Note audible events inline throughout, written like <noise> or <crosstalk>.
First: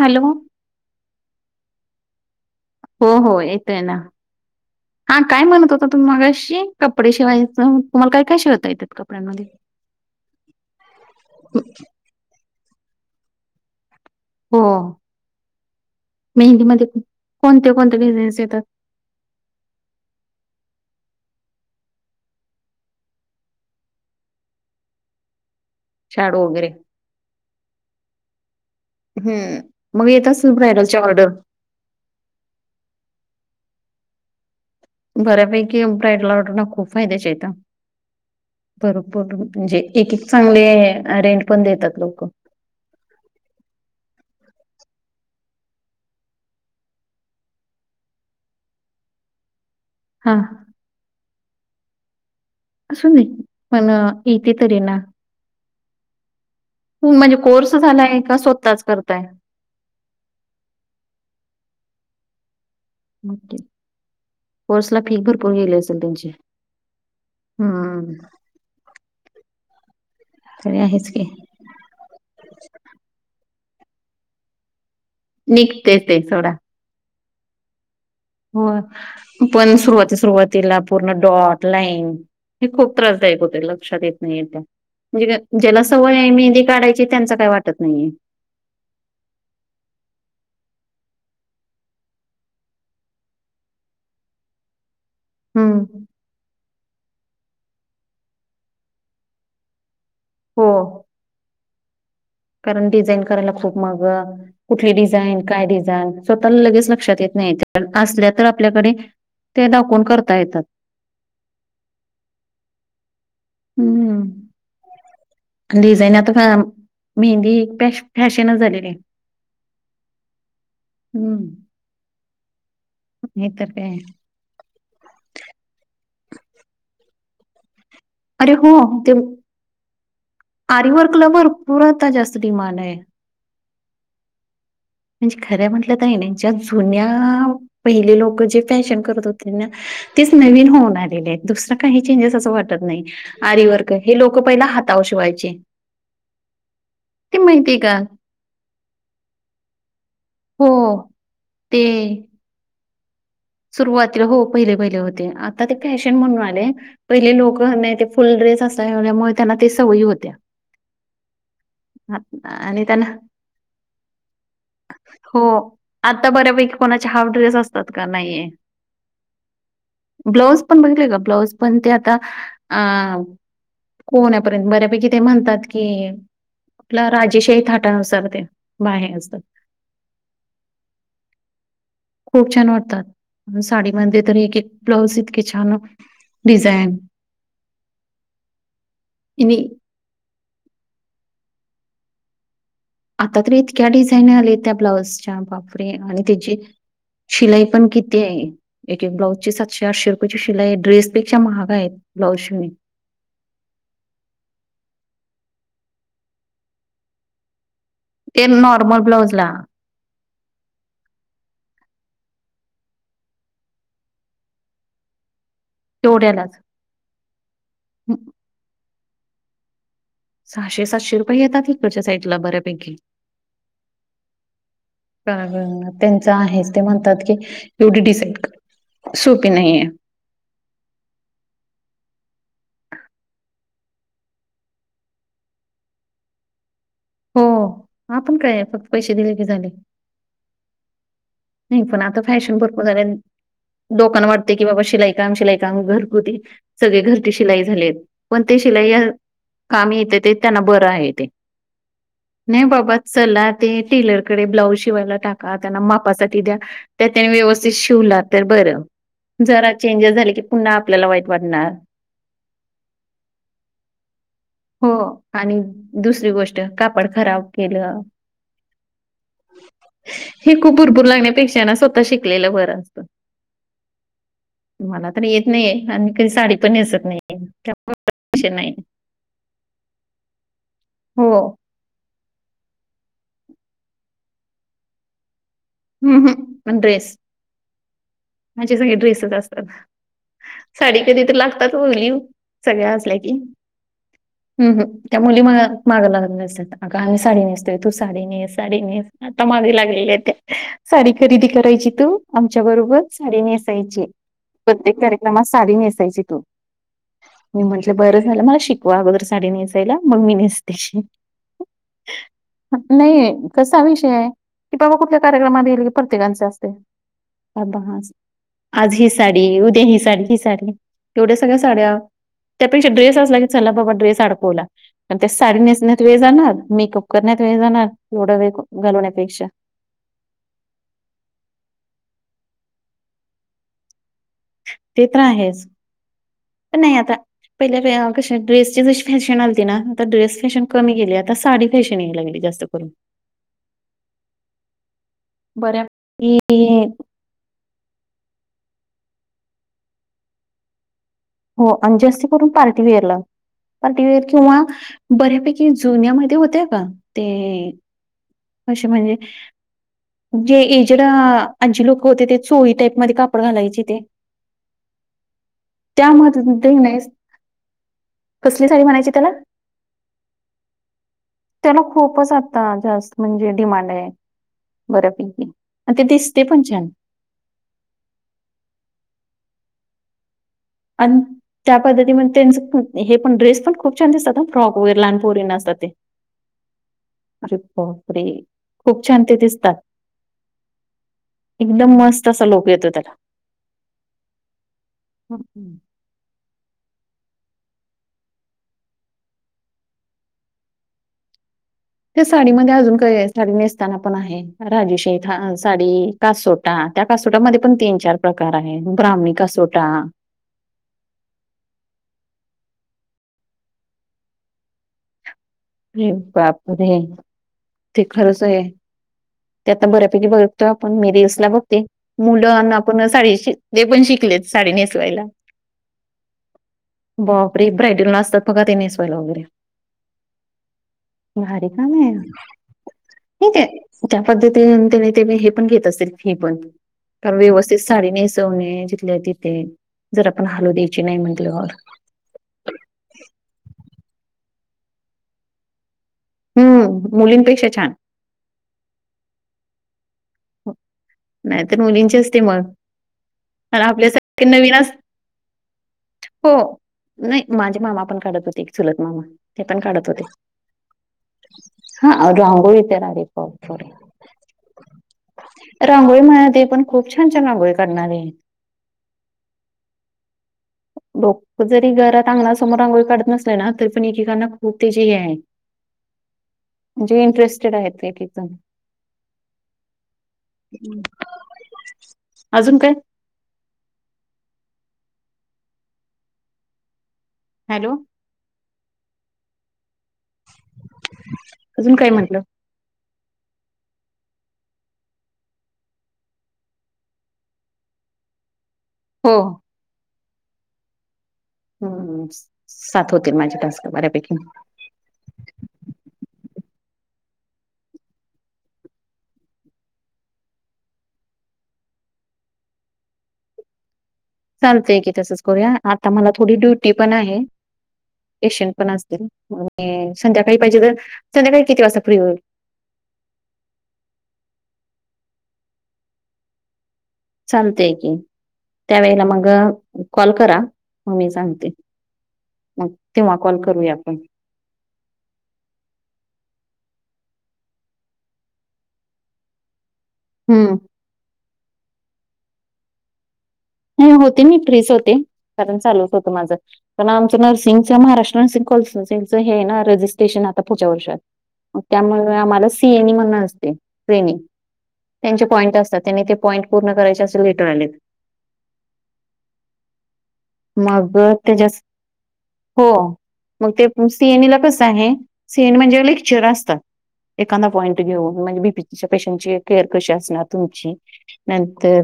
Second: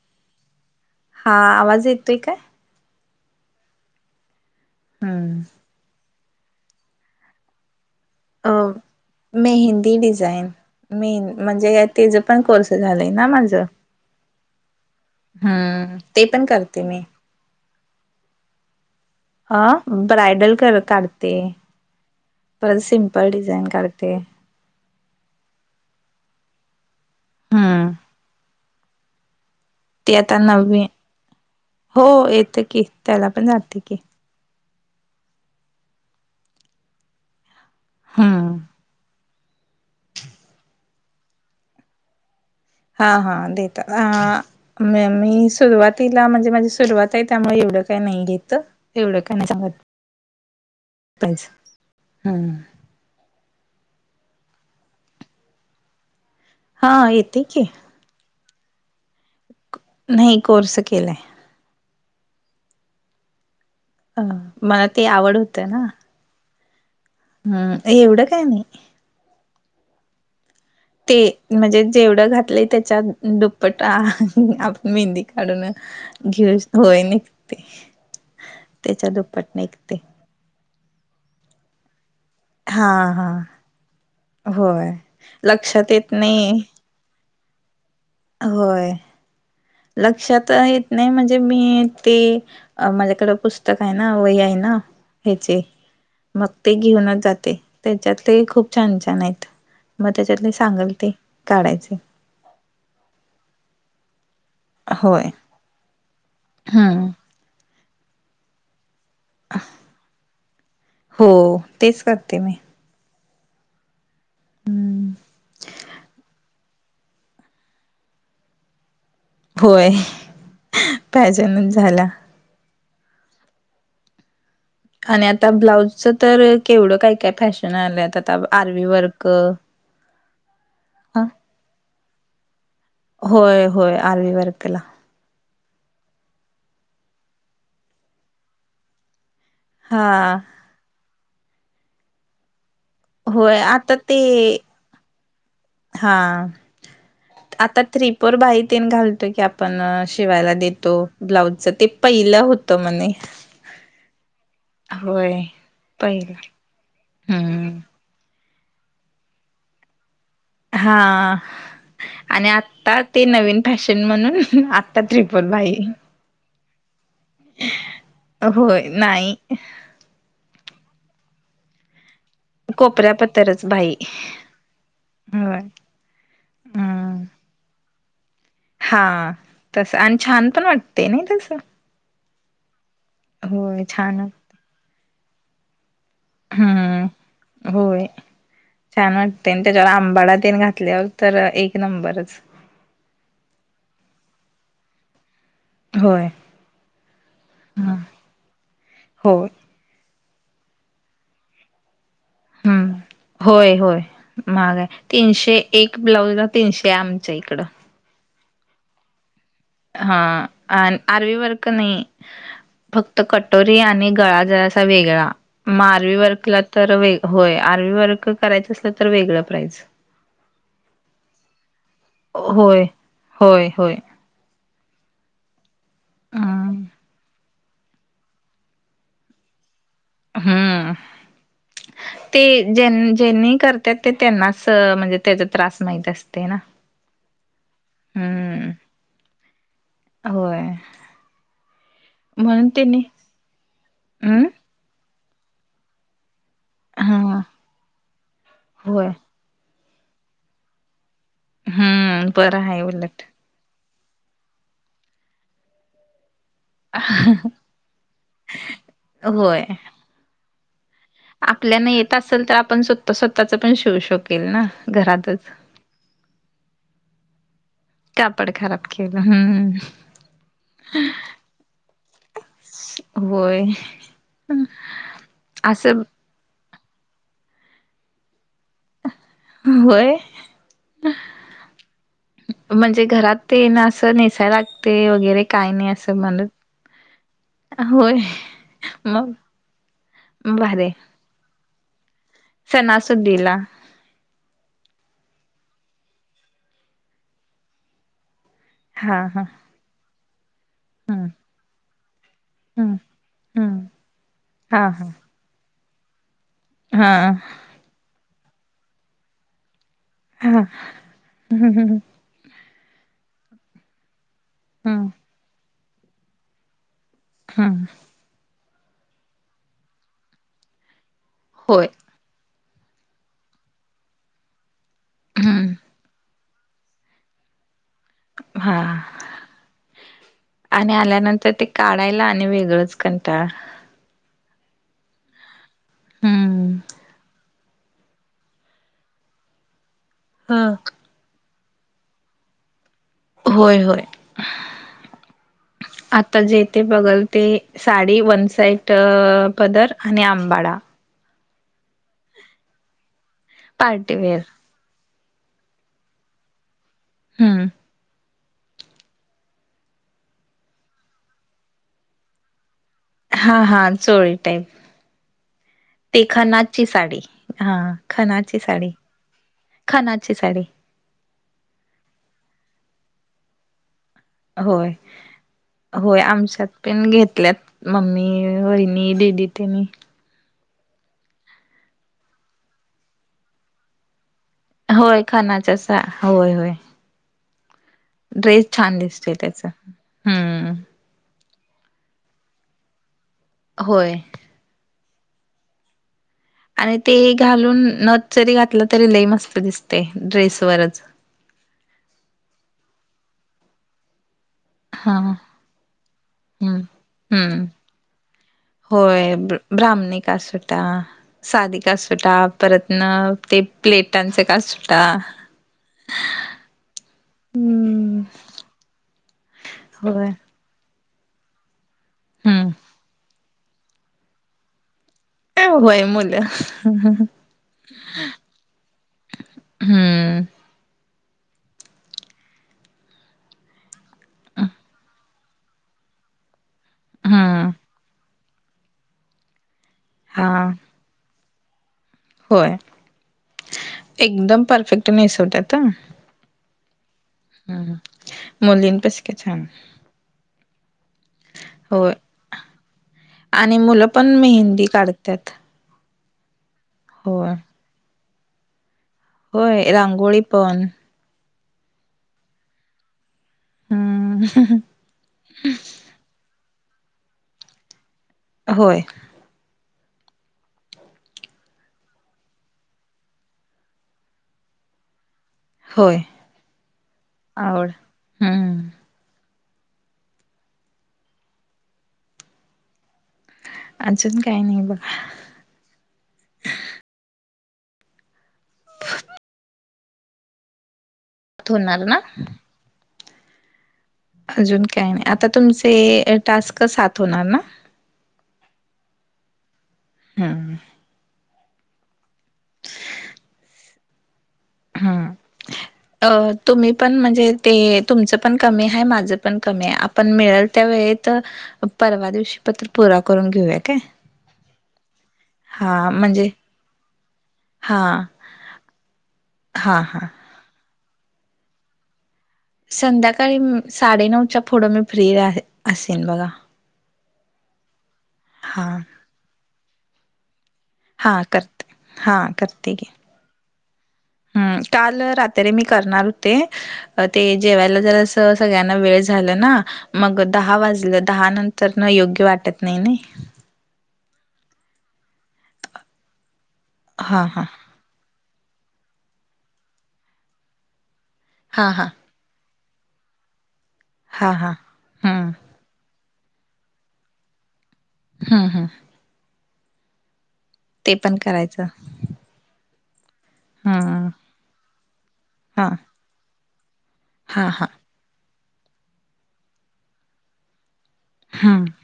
Hello. हा आवाज येतोय काय? हो हो येतय ना हा हम्म. काय म्हणत होता तुम्ही मगाशी? कपडे शिवायचं तुम्हाला काय काय शिवता येतात कपड्यांमध्ये मेहंदी डिझाईन मेंद म्हणजेत तेजं पण कोर्स झालय ना माझं. हो हम्म ते पण करते मेहंदीमध्ये मी. कोणते कोणते डिझाईन येतात? ह ब्रायडल कर काढते परत सिम्पल डिझाईन काढते. शाडो वगैरे हम्म. हम्म. मग ती येत आता असेल नववी ब्रायडलच्या ऑर्डर हो येत की त्याला पण जाते की. बऱ्यापैकी ब्रायडल ऑर्डरला खूप फायद्याच्या आहेता हम्म. भरपूर म्हणजे एक एक चांगले अ रेंट पण देतात लोक. हा हा देतात ह म मी सुरुवातीला म्हणजे माझी सुरुवात आहे त्यामुळे एवढं काही नाही घेत. तेवढं काय नाय सांगत. हा. कामच हम्म <unintelligible> असू दे पण येते तरी ना. हा हो म्हणजे येते की. कोर्स झालाय का स्वतःच करताय? नाय कोर्स केलाय. ओके अ मला कोर्सला ते फी आवड भरपूर गेली असेल तुमची. हम् एवढं काय नाय. तरी आहेच ते की. म्हणजे जेवढं घातलंय त्याच्या दुप्पटा आपण मेहंदी काढून निघतेच ते सोडा घेऊन होय निघते. त्याच्या दुप्पट हो पण निघते. सुरवाती सुरुवातीला पूर्ण डॉट लाईन हे हा खूप हा त्रासदायक होते लक्षात येत नाही होय. म्हणजे ज्याला लक्षात येत सवय आहे नाही मेहंदी काढायची त्यांचं काय वाटत नाही. होय लक्षात येत नाही म्हणजे मी ते अ माझ्याकडे पुस्तक हायना वही हायना. ह्याचे हम्म मग ते घेऊनच जाते त्याच्यात ते खूप छान छान आहेत. मग त्याच्यातलं हो सांगल ते काढायची. कारण डिझाईन करायला लागतो मग कुठली होय डिझाईन काय डिझाईन स्वतःला लगेच हम्म लक्षात येत नाही तर असल्या तर आपल्याकडे ते दाखवून करता येतात. हो तेच करते मी. हम्म डिझईन आता का <unintelligible> मेहंदी ही एक फॅशनच झालेली हा होय फॅशनच झाल्या. नाय तर काय. आणि आता ब्लाउजच तर काय काय केवढं फॅशन आलय आता तर अरे काय आरी वर्क ह आरीवर्कला आता भरपूर जास्त डिमांड आहे. होय होय आरी वर्कला. म्हणजे खर्या म्हटलं त नाही ज्या जुन्या पहिले लोक जे फॅशन करत होते हा तेच नवीन होऊन आलेले आहेत दुसरं काही चेंजेस असं वाटत नाही. होय आरी वर्क आता ते हे लोक पहिले हातावर शिवायचे. हा ते माहितीय आता का? थ्री फोर भाई तेन घालतो की आपण शिवायला हो देतो ब्लाउज च ते पहिलं होत म्हणे. सुरुवातीला हो पहिले पहिले होते होय आता ते फॅशन म्हणून पहिलं आले पहिले लोक हम्म नाय ते फुल ड्रेस असाल्यामुळे त्यांना ते सवयी होत्या. हा. आणि आ- आता त्यांना ते नवीन फॅशन म्हणून आता हो. त्रिफोथ बाही. आता बर्यापैकी कोणाचे हाफ ड्रेस असतात का नाहीये. होय नाही. ब्लाऊज पण बघितलेय का ब्लाऊज पण ते आता अ, कोपऱ्यापत्तरच कोण्यापर्यंत बर्यापैकी ते म्हणतात की आपला हम्म राजेशाही थाटानुसार ते बाहे असतात. तसं आणि छान पण वाटते नाही तसं. खूप छान वाटतात छान साडीमध्ये तर एक एक ब्लाऊज इतके छान डिझाईन हम्म होय छान वाटते आणि त्याच्यावर आंबाडा तेन घातल्यावर तर एक नंबरच. आता तर इतक्या डिझाईन आले त्या ब्लाउजच्या बाप रे आणि होय त्याची शिलाई पण ह किती आहे एक एक ब्लाउज होय ची सत चारशे रुपयाेची शिलाई आहेड्रेस पेक्षा महागा ब्लाउज शि हम्म होय होय महाग आहे तीनशे एक ब्लाउजला तीनशे आहे आमच्या इकडं. ते नॉर्मल ब्लाउज ला. हा अ अरवी वर्क नाही फक्त कटोरी आणि गळा जरासा वेगळा. मग आर्वी तेवढ्यालाच वर्कला तर व होय आर्वी करायचं असलं तर वेगळं प्राईज. सहाशे सातशे रुपये घेतात हीकडच्या साईडला होय बऱर्यापैकी. होय होय त्यांच आहे ते हम्म. म्हणतात की एवढी डिसाईड सोपी <unintelligible> नाहीये. हम्म. ते जेनी ज्यांनी करत्यात ते, त्यांनाच म्हणजे त्यांचा त्रास माहीत असते ना. हो आपण काय हम्म फक्त पैसे दिले की झाले. होय. नाही पण आता फॅशन म्हणून भरपूर त्यांनी झालंय. लोकांना हम्म वाटते की बाबा शिलाई. काम. शिलाई काम घरगुती सगळे, घरची हा शिलाई झालेत पण ते शिलाई. होय काम येते ते त्यांना बरं आहे ते, हम्म नाही बरं आहे बाबा उलट चला. ते टेलरकडे ब्लाऊज शिवायला टाका. त्यांना मापासाठी द्या. त्या त्यांनी व्यवस्थित शिवला तर बरं. जरा चेंजेस झाले की पुन्हा आपल्याला वाईट. वाटणार. आपल्यान येत असल तर, आपण स्वतः स्वतःच पण शिवू शकेल ना हो घरातच. आणि दुसरी गोष्ट कापड खराब केलं. कापड खराब केलं हम हम. पूर लागण्यापेक्षा ना, स्वतः शिकलेलं बरं असतं. होय. मला तर येत नाही ये असं आणि मी कधी साडी. नेसत नाही <unintelligible> व्हय. हो. म्हणजे घरात तेन असं नेसाय लागते वगैरे. काय नाही असं म्हणत अहम ड्रेस. होय म्हणजे सगळे मग ड्रेसच असतात. भारी साडी कधी तर लाग आताचं बोलीव सगळे असल्या की. सणासुदीला हम त्या मुली माग लागलेल्या असतात. आगं आम्ही साडी नेसतोय तू साडी नेस. साडी नेस हा हा आता मागे लागलेल्या त्या. साडी हम्म खरेदी करायची तू, आमच्या हम्म बरोबर साडी हम्म नेसायची हा प्रत्येक हा कार्यक्र मग साडी नेसायची तू. हा. मी म्हंटलं बरं झालं मला शिकवा, अगोदर साडी नेसायला मग मी हा नेसते. हम्म नाही कसा विषय आहे. की बाबा हम्म कुठल्या कार्यक्रमात गेल की प्रत्येकांच असतंय. अबा हम्म हाज आज ही साडी उद्या, ही साडी ही साडी. एवढ्या सगळ्या होय साड्या, त्यापेक्षा ड्रेस असला की चला बाबा ड्रेस अडकवला. पण ते साडी हम्म नेसण्यात वेळ जाणार. मेकअप करण्यात वेळ जाणार येवढा वेळ हा घालवण्यापेक्षा. आणि आल्यानंतर ते काढायला आणि वेगळंच कंटाळा. ते तर आहेच, हम्म पण नाही आता. पहिले क ड्रेसचे जशी फॅशन आलती ना आता ड्रेसची ह फॅशन कमी केेली. आता साडी फॅशन याय लागली जास्त करून. होय होय. बऱ्या आता जे तेे बघल ते. साडी वन साईट पदर आणि आंबाडा. हो आणि जास्ती करून पार्टीवेअरला. पार्टीवेअर किंवा, बर्यापैकी जुन्यामध्ये होत्या का हम्म ते. असे म्हणजे जे एजड आजी लोकं होते. ते चोळी टाईप मध्ये काप हा हा चोळी टाईप. ते त्यामध्ये खनाची नाही साडी हा खनाची कसली साडी. म्हणायची त्याला? खनाची साडी. त्याला खूपच आता जास्त म्हणजे डिमांड आहे. होय बऱ्यापैकी आणि ते होय दिसते आमच्यात छान पण घेतल्यात. ममी वैनी दीदी त्यांनी आणि त्या पद्धती म त्यांच हे पण ड्रेस पण खूप छान दिसतात ना फ्रॉक वगैरे होय लहानपोरीन असतात खनाच्या ते सा होय होय अरे री ड्रेस खूप छान दिसतोय ते त्याचा दिसतात. हम्म एकदम मस्त असा लुक येतो त्याला. होय. हमम <unintelligible> आणि ते घालून नथ जरी घातलं तरी लय मस्त दिसते ड्रेसवरच. त्या साडीमध्ये अजून काय साडी नेसताना पण आहे हा राजेशाही साडी कासोटा हम्म त्या कासोटामध्ये हम्म पण तीन चार प्रकार आहे होय ब्राह्मिक ब्र कसोटा ब्राह्मणी कासोटा साधी कासोटा परत न ते प्लेटांची कासोटा हे बापण ते हम्म खरंच आहे ते आता बऱ्यापैकी होय बघ <unintelligible> मेरीस ला बघते हम्म मुलं आपण श ते पण शिकलेत साडी नेसवायला होय मुलं बापरे ब्रायडलला असतात बघा ते नेसवायला वगैरे. हम्म. भारी काम आहे ठिके आहे त्या पद्धतीने ते हे पण घेत असतील फी पण हम्म साडी नेसवणे जिथल्या तिथे जर आपण हा हलू द्यायची नाही म्हणल्यावर होय एकदम परफेक्ट नेसवतात ह. हम्म मुलींपेक्षा छान. मुलींपेक्षा छान. नाही तर होय मुलींची असते मग आणि मुलं पण आपल्यासारख नवीन मेहंदी अस काढतात हो नाही होय माझे मामा पण काढत होते चूलत मामा. ते पण होय काढत होते रांगोळी पण हा रांगोळी तर <unintelligible> हम्म. रांगोळी म्हणाते पण खूप छान छान रांगोळी काढणारी होय. लोक जरी घरात समोर रांगोळी काढत ना तरी पण एकेकांना खूप त्याची हे आहे होय जे इंटरेस्टेड आहे आवड ते तिथं. हम्म अजून काय? अजून काही नाही बघा. हॅलो. अजून धूणार काय ना? म्हटलं? अजून काही नाही आता तुमचे टास्क सात होणार ना? हो. हम. हो हो सात होतील माझे टास्क बऱ्यापैकी हम्म. अ तुम्ही पण म्हणजे ते तुमचं पण कमी आहे माझं पण कमी आहे आप पण मिळेल त्या वेळीेत परवा दिवशी पत्र पुरा करून घेऊया काय. चालतं आहे की तसंच हा आता मला म्हणजे थोडी ड्युटी पन आहे. हा एशियन पण असतील हा आणि हा संध्याकाळी पाहिजे तर संध्याकाळी किती वाजता फ्री होईल? संध्याकाळी साडेनऊच्या पुढं मी फ्री आहे असेन बघा. चालतय की हा त्यावेेळेला मग कॉल करा. मी हा सांगते, करते हा हं करते की तेव्हा कॉल करूया आपण. हम्म.. काल रात्री मी करणार होते. अ अ ते जेवायला जरास सगळ्यांना वेळ झाला ना... मग हम्म दहा वाजल, दहा नंतरन योग्य वाटत नही नय. मी होते. मी प्रेस होते कारण, चालूच होत, माझं पण आमच हा हा नर्सिंग.. त्या महारासट्र नर्सिंग कॉल सेंनसच हे आहे, ना रजिस्ट्रेशन आता पुढच्या वर्षात त्यामूळ.. हा आमाला सिएनइ म्हणून असते. ट्रेनींग हा हा त्यांचे हम्म पॉईंट असतात, त्यानी ते पॉईंट पूर्ण करायचे असे लेटर आलय. हा हा... मग पण तेजस करायचं हो मग ते हम्म सीएनई ला कस आहे, सीएनईला हा म्हणजे लेक्चर असतात. हा एखांदा हा पॉईंट घेऊन म्हणजे, बीपीच्या पेशंटची केअर कशी असणार तुमची.. हम्म नंतर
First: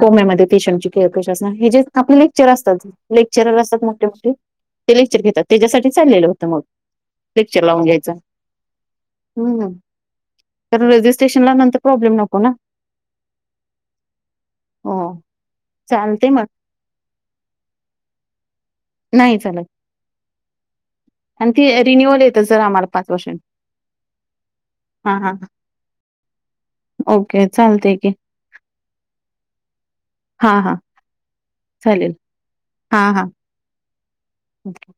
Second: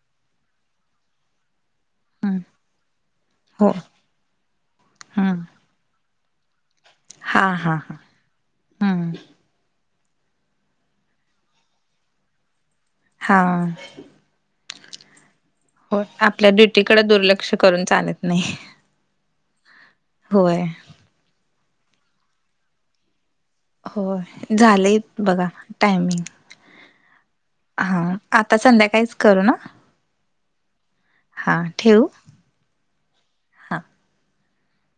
कोंब्यामध्ये फिशमची केळ कश अस हे जे <unintelligible> आपले हम्म लेक्चर असतात, लेक्चरर हो असतात मोठे मोठे ते लेक्चर हम्म घेतात. त्याच्यासाठी चाललेलं होतं मग, हा लेक्चर हा लावून हा घ्यायचं हम्म ना, कारण रजिस्ट्रेशनला नंतर प्रॉब्लेम नको ना. हा हो हो चालते मग आपल्या दि... तिकड दुर्लक्ष करून चालत नाही. नाही चालत, होय अन ती रिन्युअल येत जर आम्हाला पाच वर्षांनी. हो, झालंय हा हा बघा टायमिंग. ओके हा चालतंय की आ.. आता संध्याकाळीच करू ना. हा हा हां ठेवू? चालेल. हा हा.. हां. हं <inaudible>